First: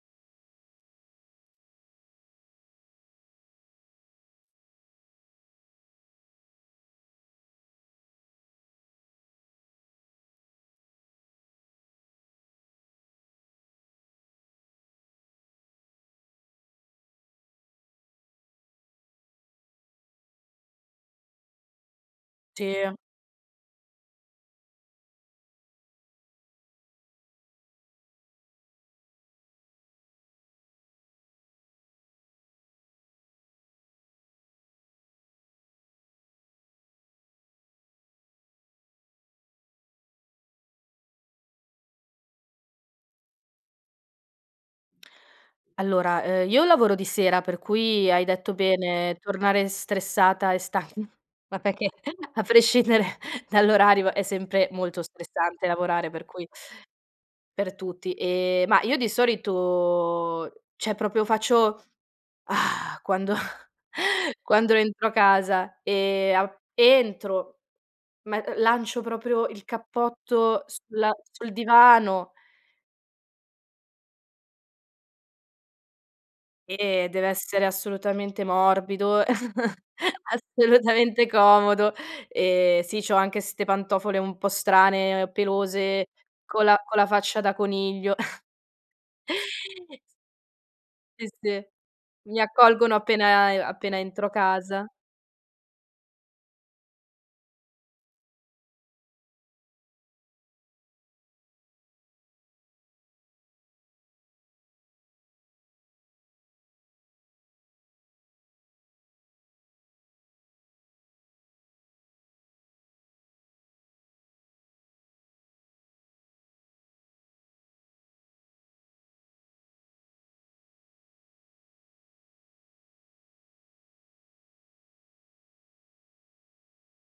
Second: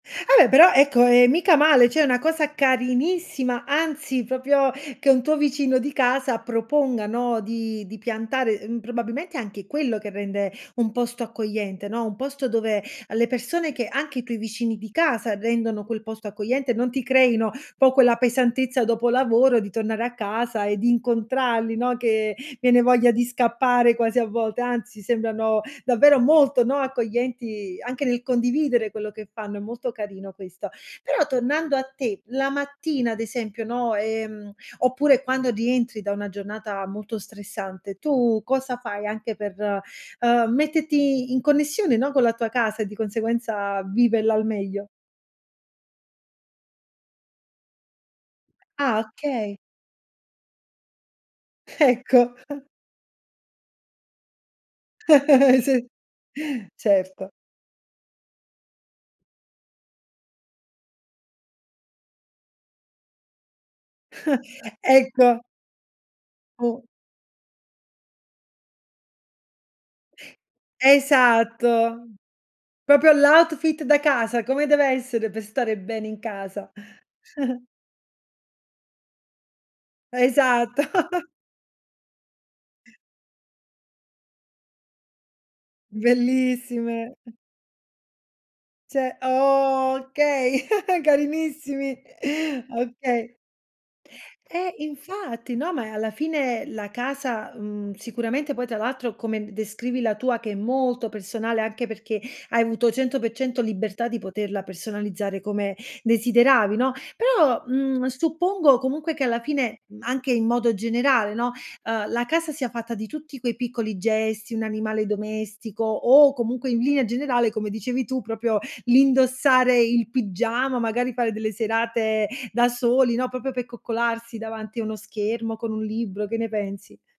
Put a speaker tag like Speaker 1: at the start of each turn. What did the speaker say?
Speaker 1: Vabbè però ecco, ehM, mica male, cioè è una cosa carinissima anzi, proprio che un tuo vicino di casa proponga, no, di di piantare mhmm, probabilmente anche quello che rende un posto accogliente, no, un posto dove alle persone che anche i tuoi vicini di casa rendono quel posto accogliente, non ti creino po' quella pesantezza dopo lavoro di tornare a casa e di incontrarli, no, che viene
Speaker 2: Sì.
Speaker 1: voglia di scappare quasi a volte, anzi sembrano davvero molto, no, accoglienti anche nel condividere quello che fanno, è molto carino questo. Però tornando a te, la mattina ad esempio, no, ehm, oppure quando rientri da una giornata molto stressante, tu cosa fai anche per, ehm, metterti in connessione, no, con la tua casa e di conseguenza viverla al meglio?
Speaker 2: Allora, ehm, io lavoro di sera per cui hai detto
Speaker 1: Ah,
Speaker 2: bene,
Speaker 1: okay.
Speaker 2: tornare stressata e stan ma perché
Speaker 1: Ecco.
Speaker 2: a prescindere dall'orario è sempre molto stressante
Speaker 1: Sì.
Speaker 2: lavorare, per cui
Speaker 1: Certo.
Speaker 2: per tutti. Ehm, ma io di solito cioè proprio faccio: "Ah!" Quando quando rientro
Speaker 1: Ecco.
Speaker 2: casa e a
Speaker 1: O
Speaker 2: entro, me uhm, lancio proprio il cappotto sul sul
Speaker 1: Esatto.
Speaker 2: divano
Speaker 1: Proprio l' outfit da casa, come deve essere per stare bene in casa.
Speaker 2: Eh, dev'essere assolutamente morbido,
Speaker 1: Esatto.
Speaker 2: assolutamente comodo. Ehm, sì, c'ho anche ste pantofole un po' strane, pelose co la con la
Speaker 1: Bellissime.
Speaker 2: faccia da coniglio.
Speaker 1: Cioè okay,
Speaker 2: Sì, sì.
Speaker 1: carinissimi.
Speaker 2: Mi accolgono
Speaker 1: Okay.
Speaker 2: appena e a e appena entro
Speaker 1: Eh,
Speaker 2: casa.
Speaker 1: infatti, no, ma eh, alla fine la casa, mhmm, sicuramente poi tra l'altro, come d descrivi la tua che è molto personale, anche perché hai avuto 100% libertà di poterla personalizzare come desideravi, no, però, mhmm, suppongo comunque che alla fine, mhmm, anche in modo generale, no, uhm, la casa sia fatta di tutti quei piccoli gesti, un animale domestico o comunque in linea generale, come dicevi tu, proprio l'indossare il pigiama, magari fare delle serate da soli, no, proprio per coccolarsi davanti a uno schermo con un libro, che ne pensi?